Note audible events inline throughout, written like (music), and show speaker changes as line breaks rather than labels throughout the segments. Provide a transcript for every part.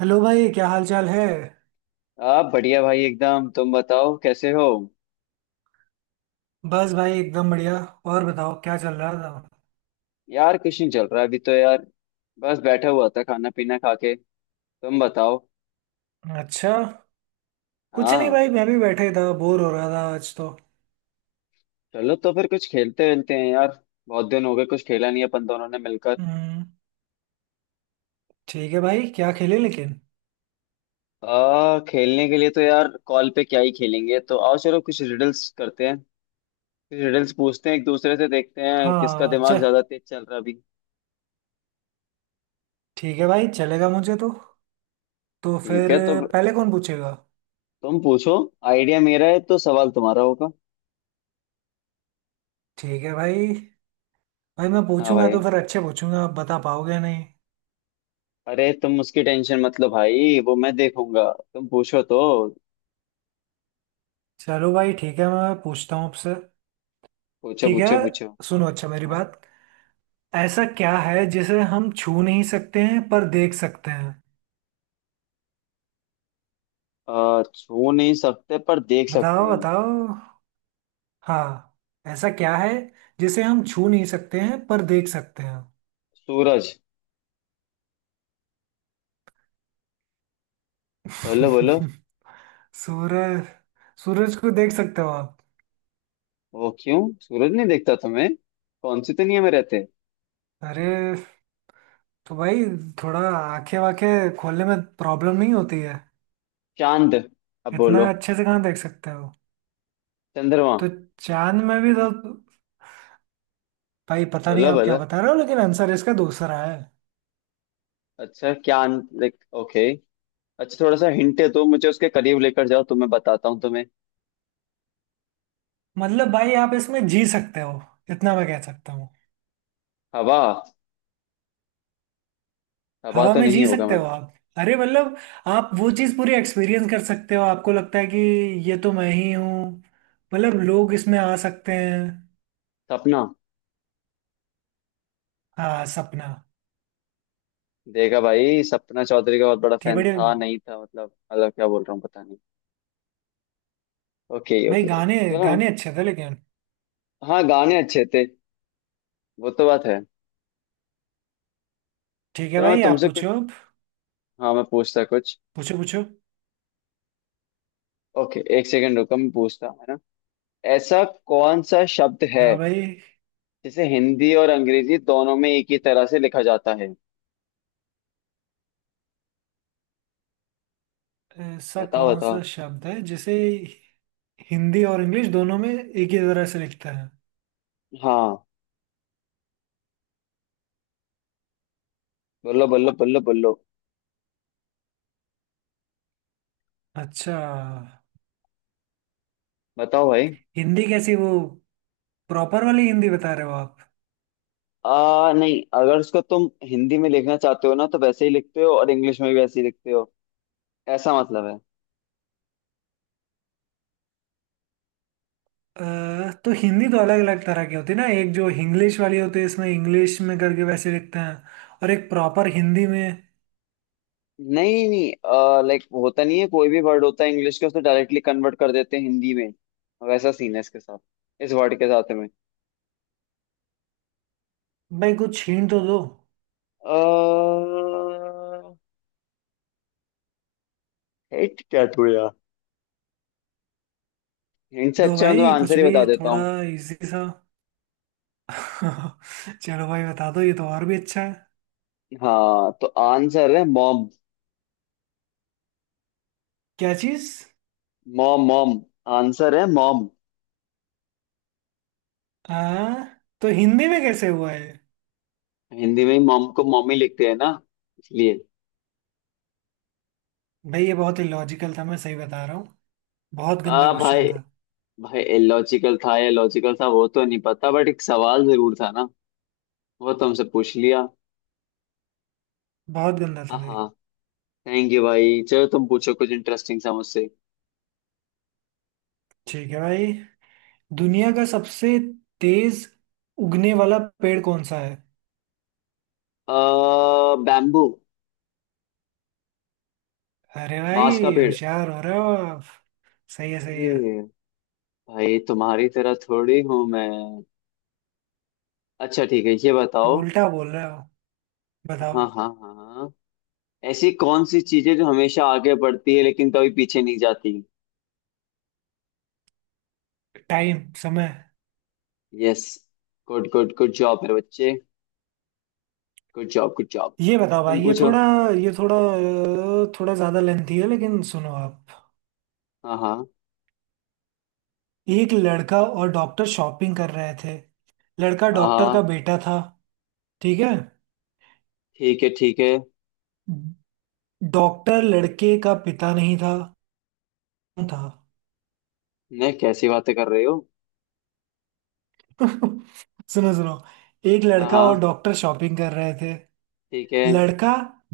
Hello भाई, क्या हाल चाल है?
आप बढ़िया भाई एकदम। तुम बताओ कैसे हो।
बस भाई एकदम बढ़िया। और बताओ क्या चल रहा था।
यार कुछ नहीं चल रहा अभी तो यार। बस बैठा हुआ था खाना पीना खा के। तुम बताओ।
अच्छा। कुछ नहीं
हाँ।
भाई, मैं भी बैठे ही था, बोर हो रहा था आज तो।
चलो तो फिर कुछ खेलते वेलते हैं यार। बहुत दिन हो गए कुछ खेला नहीं अपन दोनों ने मिलकर।
हम्म। ठीक है भाई, क्या खेले लेकिन।
आ खेलने के लिए तो यार कॉल पे क्या ही खेलेंगे, तो आओ चलो कुछ रिडल्स करते हैं। कुछ रिडल्स पूछते हैं एक दूसरे से, देखते हैं किसका
हाँ
दिमाग
चल।
ज्यादा तेज चल रहा अभी।
ठीक है भाई, चलेगा मुझे तो। तो
ठीक
फिर
है तो।
पहले कौन पूछेगा?
तुम पूछो। आइडिया मेरा है तो सवाल तुम्हारा होगा।
ठीक है भाई। भाई मैं
हाँ
पूछूंगा तो
भाई।
फिर अच्छे पूछूंगा, आप बता पाओगे नहीं।
अरे तुम उसकी टेंशन मत लो भाई, वो मैं देखूंगा। तुम पूछो तो।
चलो भाई, ठीक है, मैं पूछता हूँ आपसे।
पूछो
ठीक है।
पूछो पूछो।
सुनो अच्छा मेरी
हाँ।
बात। ऐसा क्या है जिसे हम छू नहीं सकते हैं पर देख सकते हैं?
छू नहीं सकते पर देख सकते
बताओ
हैं।
बताओ। हाँ। ऐसा क्या है जिसे हम छू नहीं सकते हैं पर देख सकते हैं?
सूरज। बोलो बोलो।
(laughs) सूरज। सूरज को देख सकते हो आप?
वो क्यों सूरज नहीं देखता तुम्हें? कौन सी दुनिया में रहते?
अरे तो भाई थोड़ा आंखें वाखें खोलने में प्रॉब्लम नहीं होती है?
चांद। अब बोलो।
इतना अच्छे से कहाँ देख सकते हो।
चंद्रमा।
तो चांद में भी तो। भाई पता नहीं
बोलो
आप क्या
बोलो।
बता रहे हो, लेकिन आंसर इसका दूसरा है।
अच्छा, क्या लाइक? ओके। अच्छा, थोड़ा सा हिंट दो मुझे, उसके करीब लेकर जाओ तो मैं बताता हूँ तुम्हें।
मतलब भाई आप इसमें जी सकते हो। इतना मैं कह सकता हूँ।
हवा। हवा
हवा
तो
में
नहीं
जी
होगा
सकते हो
मतलब।
आप? अरे मतलब आप वो चीज़ पूरी एक्सपीरियंस कर सकते हो, आपको लगता है कि ये तो मैं ही हूँ। मतलब लोग इसमें आ सकते हैं।
सपना।
हाँ, सपना।
देखा भाई, सपना चौधरी का बहुत बड़ा
थे
फैन
बड़े।
था, नहीं था मतलब क्या बोल रहा हूँ पता नहीं। ओके
भाई
ओके ओके।
गाने,
चलो।
गाने अच्छे थे लेकिन।
हाँ गाने अच्छे थे। वो तो बात है।
ठीक है
चलो मैं
भाई आप
तुमसे कुछ,
पूछो।
हाँ मैं पूछता कुछ।
पूछो पूछो।
ओके, एक सेकंड रुको, मैं पूछता हूँ, है ना। ऐसा कौन सा शब्द है
हाँ भाई।
जिसे हिंदी और अंग्रेजी दोनों में एक ही तरह से लिखा जाता है?
ऐसा
बताओ
कौन सा
बताओ।
शब्द है जिसे हिंदी और इंग्लिश दोनों में एक ही तरह से लिखते हैं?
हाँ। बोलो बोलो बोलो बोलो।
अच्छा,
बताओ भाई।
हिंदी कैसी वो? प्रॉपर वाली हिंदी बता रहे हो आप?
आ नहीं, अगर उसको तुम हिंदी में लिखना चाहते हो ना तो वैसे ही लिखते हो, और इंग्लिश में भी वैसे ही लिखते हो, ऐसा मतलब है।
अ, तो हिंदी तो अलग अलग तरह की होती है ना, एक जो इंग्लिश वाली होती है इसमें इंग्लिश में करके वैसे लिखते हैं, और एक प्रॉपर हिंदी में।
नहीं नहीं, लाइक होता नहीं है, कोई भी वर्ड होता है इंग्लिश का उसे डायरेक्टली कन्वर्ट कर देते हैं हिंदी में। वैसा सीन है इसके साथ, इस वर्ड के साथ में।
भाई कुछ हिंट तो दो।
अह हिट क्या तू यार। इनसे
दो
अच्छा मैं तो
भाई कुछ
आंसर ही
भी,
बता देता
थोड़ा
हूँ।
इजी सा। (laughs) चलो भाई बता दो, ये तो और भी अच्छा है।
हाँ, तो आंसर है मॉम।
क्या चीज?
Mom mom. आंसर है मॉम।
आ तो हिंदी में कैसे हुआ है?
हिंदी में ही मॉम को मॉमी लिखते हैं ना, इसलिए।
भाई ये बहुत ही लॉजिकल था, मैं सही बता रहा हूँ। बहुत गंदा
हाँ
क्वेश्चन
भाई।
था।
भाई लॉजिकल था या लॉजिकल था वो तो नहीं पता, बट एक सवाल जरूर था ना, वो तुमसे पूछ लिया।
बहुत गंदा था भाई।
हाँ। थैंक यू भाई, चलो तुम पूछो कुछ इंटरेस्टिंग सा मुझसे।
ठीक है भाई। दुनिया का सबसे तेज उगने वाला पेड़ कौन सा है?
अः बैम्बू।
अरे
बांस का
भाई
पेड़।
होशियार हो रहे हो आप। सही है सही है।
अरे भाई, तुम्हारी तरह थोड़ी हूं मैं। अच्छा ठीक है, ये
अब
बताओ।
उल्टा बोल रहे हो। बताओ।
हाँ हाँ हाँ। ऐसी कौन सी चीजें जो हमेशा आगे बढ़ती है लेकिन कभी पीछे नहीं जाती?
टाइम, समय।
Yes. Good good good job मेरे बच्चे। Good job good job.
ये बताओ
तुम
भाई, ये
पूछो।
थोड़ा, ये थोड़ा थोड़ा ज्यादा लेंथी है, लेकिन सुनो आप।
हाँ हाँ
एक लड़का और डॉक्टर शॉपिंग कर रहे थे। लड़का
हाँ
डॉक्टर का
हाँ।
बेटा था। ठीक है।
ठीक है ठीक है।
डॉक्टर लड़के का पिता नहीं था। कौन था?
नहीं, कैसी बातें कर रहे हो?
सुनो सुनो। एक
हाँ
लड़का और
हाँ,
डॉक्टर शॉपिंग कर रहे थे।
ठीक है।
लड़का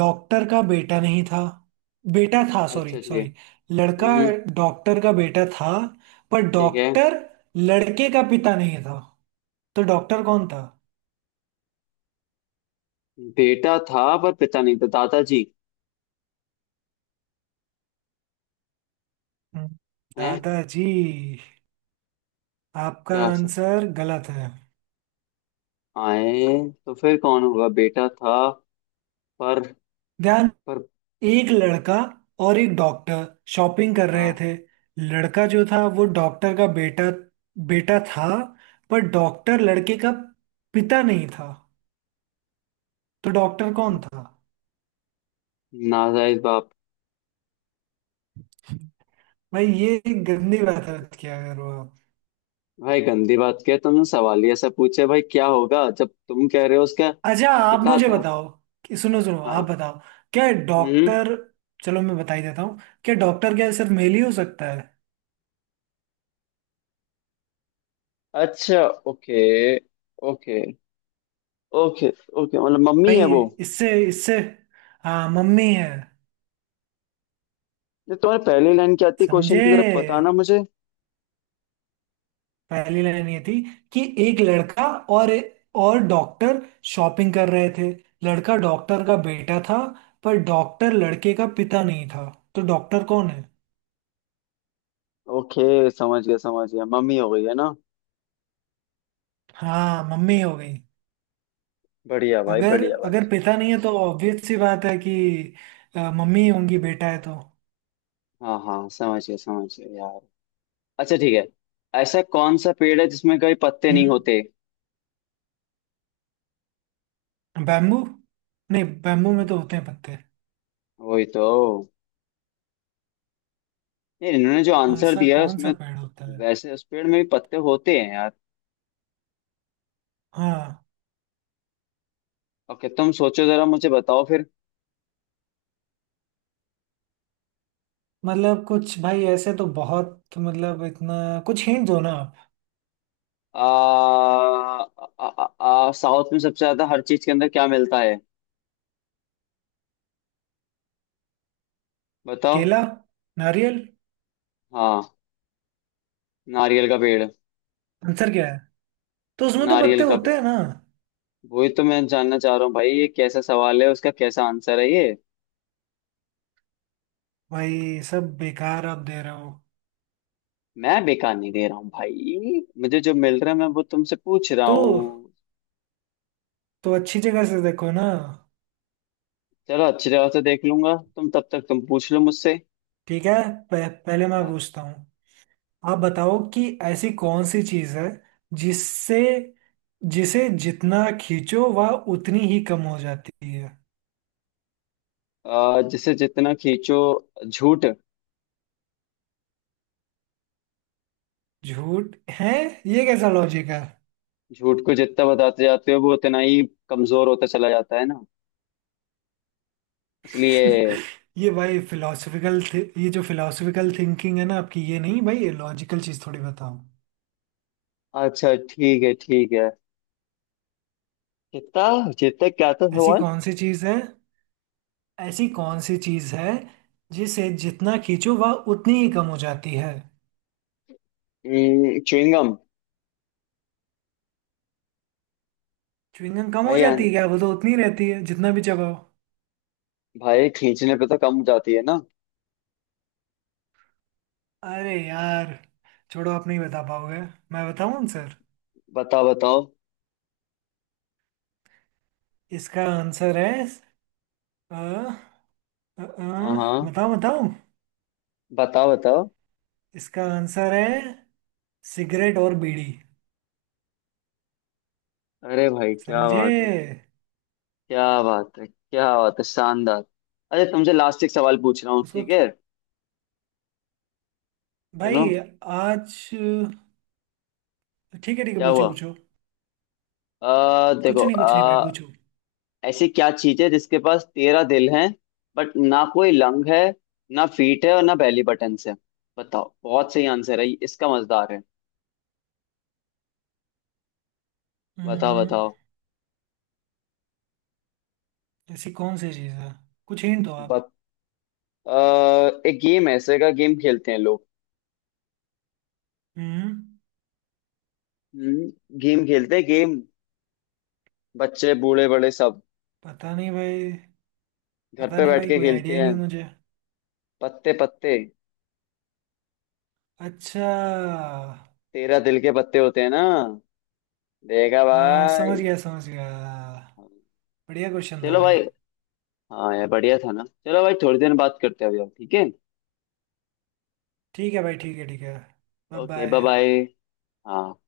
डॉक्टर का बेटा नहीं था, बेटा था, सॉरी
अच्छा ठीक है।
सॉरी। लड़का
हम्म।
डॉक्टर का बेटा था, पर
ठीक है।
डॉक्टर लड़के का पिता नहीं था। तो डॉक्टर कौन था?
बेटा था पर पिता नहीं था, दादाजी।
हम्म।
हैं?
दादाजी? आपका
क्या सर?
आंसर गलत है।
आए? तो फिर कौन होगा बेटा था, पर।
ध्यान।
पर।
एक लड़का और एक डॉक्टर शॉपिंग कर रहे
हाँ।
थे। लड़का जो था वो डॉक्टर का बेटा, बेटा था, पर डॉक्टर लड़के का पिता नहीं था। तो डॉक्टर कौन था?
नाजायज बाप।
भाई ये एक गंदी बात है, क्या करो आप।
भाई गंदी बात किया तुमने, सवाल ही ऐसा पूछे भाई, क्या होगा जब तुम कह रहे हो उसका
अच्छा आप
पिता
मुझे
था।
बताओ कि, सुनो सुनो, आप
हाँ।
बताओ। क्या
हम्म।
डॉक्टर। चलो मैं बता ही देता हूँ। क्या डॉक्टर क्या सिर्फ मेल ही हो सकता है?
अच्छा। ओके ओके ओके ओके मतलब मम्मी है
भाई
वो।
इससे इससे, हाँ मम्मी है।
ये तुम्हारे पहली लाइन क्या थी क्वेश्चन
समझे?
की तरफ बताना मुझे।
पहली लाइन ये थी कि एक लड़का और और डॉक्टर शॉपिंग कर रहे थे। लड़का डॉक्टर का बेटा था, पर डॉक्टर लड़के का पिता नहीं था। तो डॉक्टर कौन है?
ओके समझ गया समझ गया, मम्मी हो गई है ना।
हाँ मम्मी हो गई।
बढ़िया भाई
अगर
बढ़िया भाई।
अगर पिता नहीं है तो ऑब्वियस सी बात है कि मम्मी ही होंगी, बेटा है तो।
हाँ हाँ समझ गया यार। अच्छा ठीक है। ऐसा कौन सा पेड़ है जिसमें कभी पत्ते नहीं
हम्म,
होते?
बैम्बू। नहीं, बैम्बू में तो होते हैं पत्ते।
वही तो। नहीं, इन्होंने जो आंसर
ऐसा
दिया है
कौन
उसमें।
सा पेड़ होता है?
वैसे उस पेड़ में भी पत्ते होते हैं यार।
हाँ।
ओके, तुम सोचो जरा, मुझे बताओ फिर।
मतलब कुछ भाई ऐसे तो बहुत, मतलब इतना कुछ हिंट दो ना आप।
आ, आ, आ, आ, साउथ में सबसे ज्यादा हर चीज के अंदर क्या मिलता है? बताओ।
केला, नारियल।
हाँ। नारियल का पेड़।
आंसर क्या है? तो उसमें तो पत्ते
नारियल का
होते
पेड़।
हैं ना।
वही तो मैं जानना चाह रहा हूँ भाई, ये कैसा सवाल है उसका, कैसा आंसर है ये?
भाई सब बेकार आप दे रहे हो।
मैं बेकार नहीं दे रहा हूँ भाई, मुझे जो मिल रहा है मैं वो तुमसे पूछ रहा
तो
हूँ।
तो अच्छी जगह से देखो ना।
चलो अच्छी तरह से देख लूंगा, तुम तब तक तुम पूछ लो मुझसे।
ठीक है। पहले मैं
हाँ।
पूछता हूँ। आप बताओ कि ऐसी कौन सी चीज है जिससे जिसे जितना खींचो वह उतनी ही कम हो जाती है।
जिसे जितना खींचो। झूठ।
झूठ है? ये कैसा लॉजिक है?
झूठ को जितना बताते जाते हो वो उतना ही कमजोर होता चला जाता है ना, इसलिए।
ये भाई फिलोसफिकल, ये जो फिलोसफिकल थिंकिंग है ना आपकी, ये नहीं भाई, ये लॉजिकल चीज थोड़ी बताओ।
अच्छा ठीक है ठीक है। कितना जितना क्या था
ऐसी
सवाल?
कौन सी चीज है? ऐसी कौन सी चीज है जिसे जितना खींचो वह उतनी ही कम हो जाती है?
च्युइंगम।
च्युइंग गम कम हो
भाई
जाती
यार।
है क्या? वो तो उतनी ही रहती है जितना भी चबाओ।
भाई खींचने पे तो कम हो जाती है ना।
अरे यार छोड़ो, आप नहीं बता पाओगे। मैं बताऊं आंसर?
बताओ बताओ।
इसका आंसर है अ, अ, अ,
हाँ हाँ।
बताओ बताओ।
बताओ बताओ।
इसका आंसर है सिगरेट और बीड़ी।
अरे भाई क्या बात है।
समझे?
क्या बात है क्या बात है शानदार। अरे तुमसे लास्ट एक सवाल पूछ रहा हूँ,
उसको
ठीक
कि-
है। सुनो।
भाई आज, ठीक है ठीक है,
क्या
पूछो
हुआ?
पूछो।
देखो।
कुछ नहीं भाई, पूछो।
ऐसी क्या चीज है जिसके पास 13 दिल हैं, बट ना कोई लंग है, ना फीट है, और ना बेली बटन है? बताओ, बहुत सही आंसर है इसका, मजेदार है। बताओ
हम्म,
बताओ।
ऐसी कौन सी चीज है? कुछ हिंट दो आप।
बत, आ, एक गेम है, ऐसे का गेम खेलते हैं लोग।
हम्म।
हम्म। गेम खेलते हैं गेम। बच्चे बूढ़े बड़े सब।
पता नहीं भाई।
घर
पता
पे
नहीं
बैठ
भाई,
के
कोई
खेलते
आइडिया ही
हैं।
नहीं मुझे।
पत्ते पत्ते।
अच्छा।
13 दिल के पत्ते होते हैं ना। देखा
हाँ समझ
भाई।
गया समझ गया। बढ़िया क्वेश्चन था
चलो
भाई।
भाई। हाँ यार बढ़िया था ना, चलो भाई थोड़ी देर बात करते हैं अभी हम, ठीक है।
ठीक है भाई, ठीक है ठीक है। Bye
okay bye
bye.
Bye. हाँ।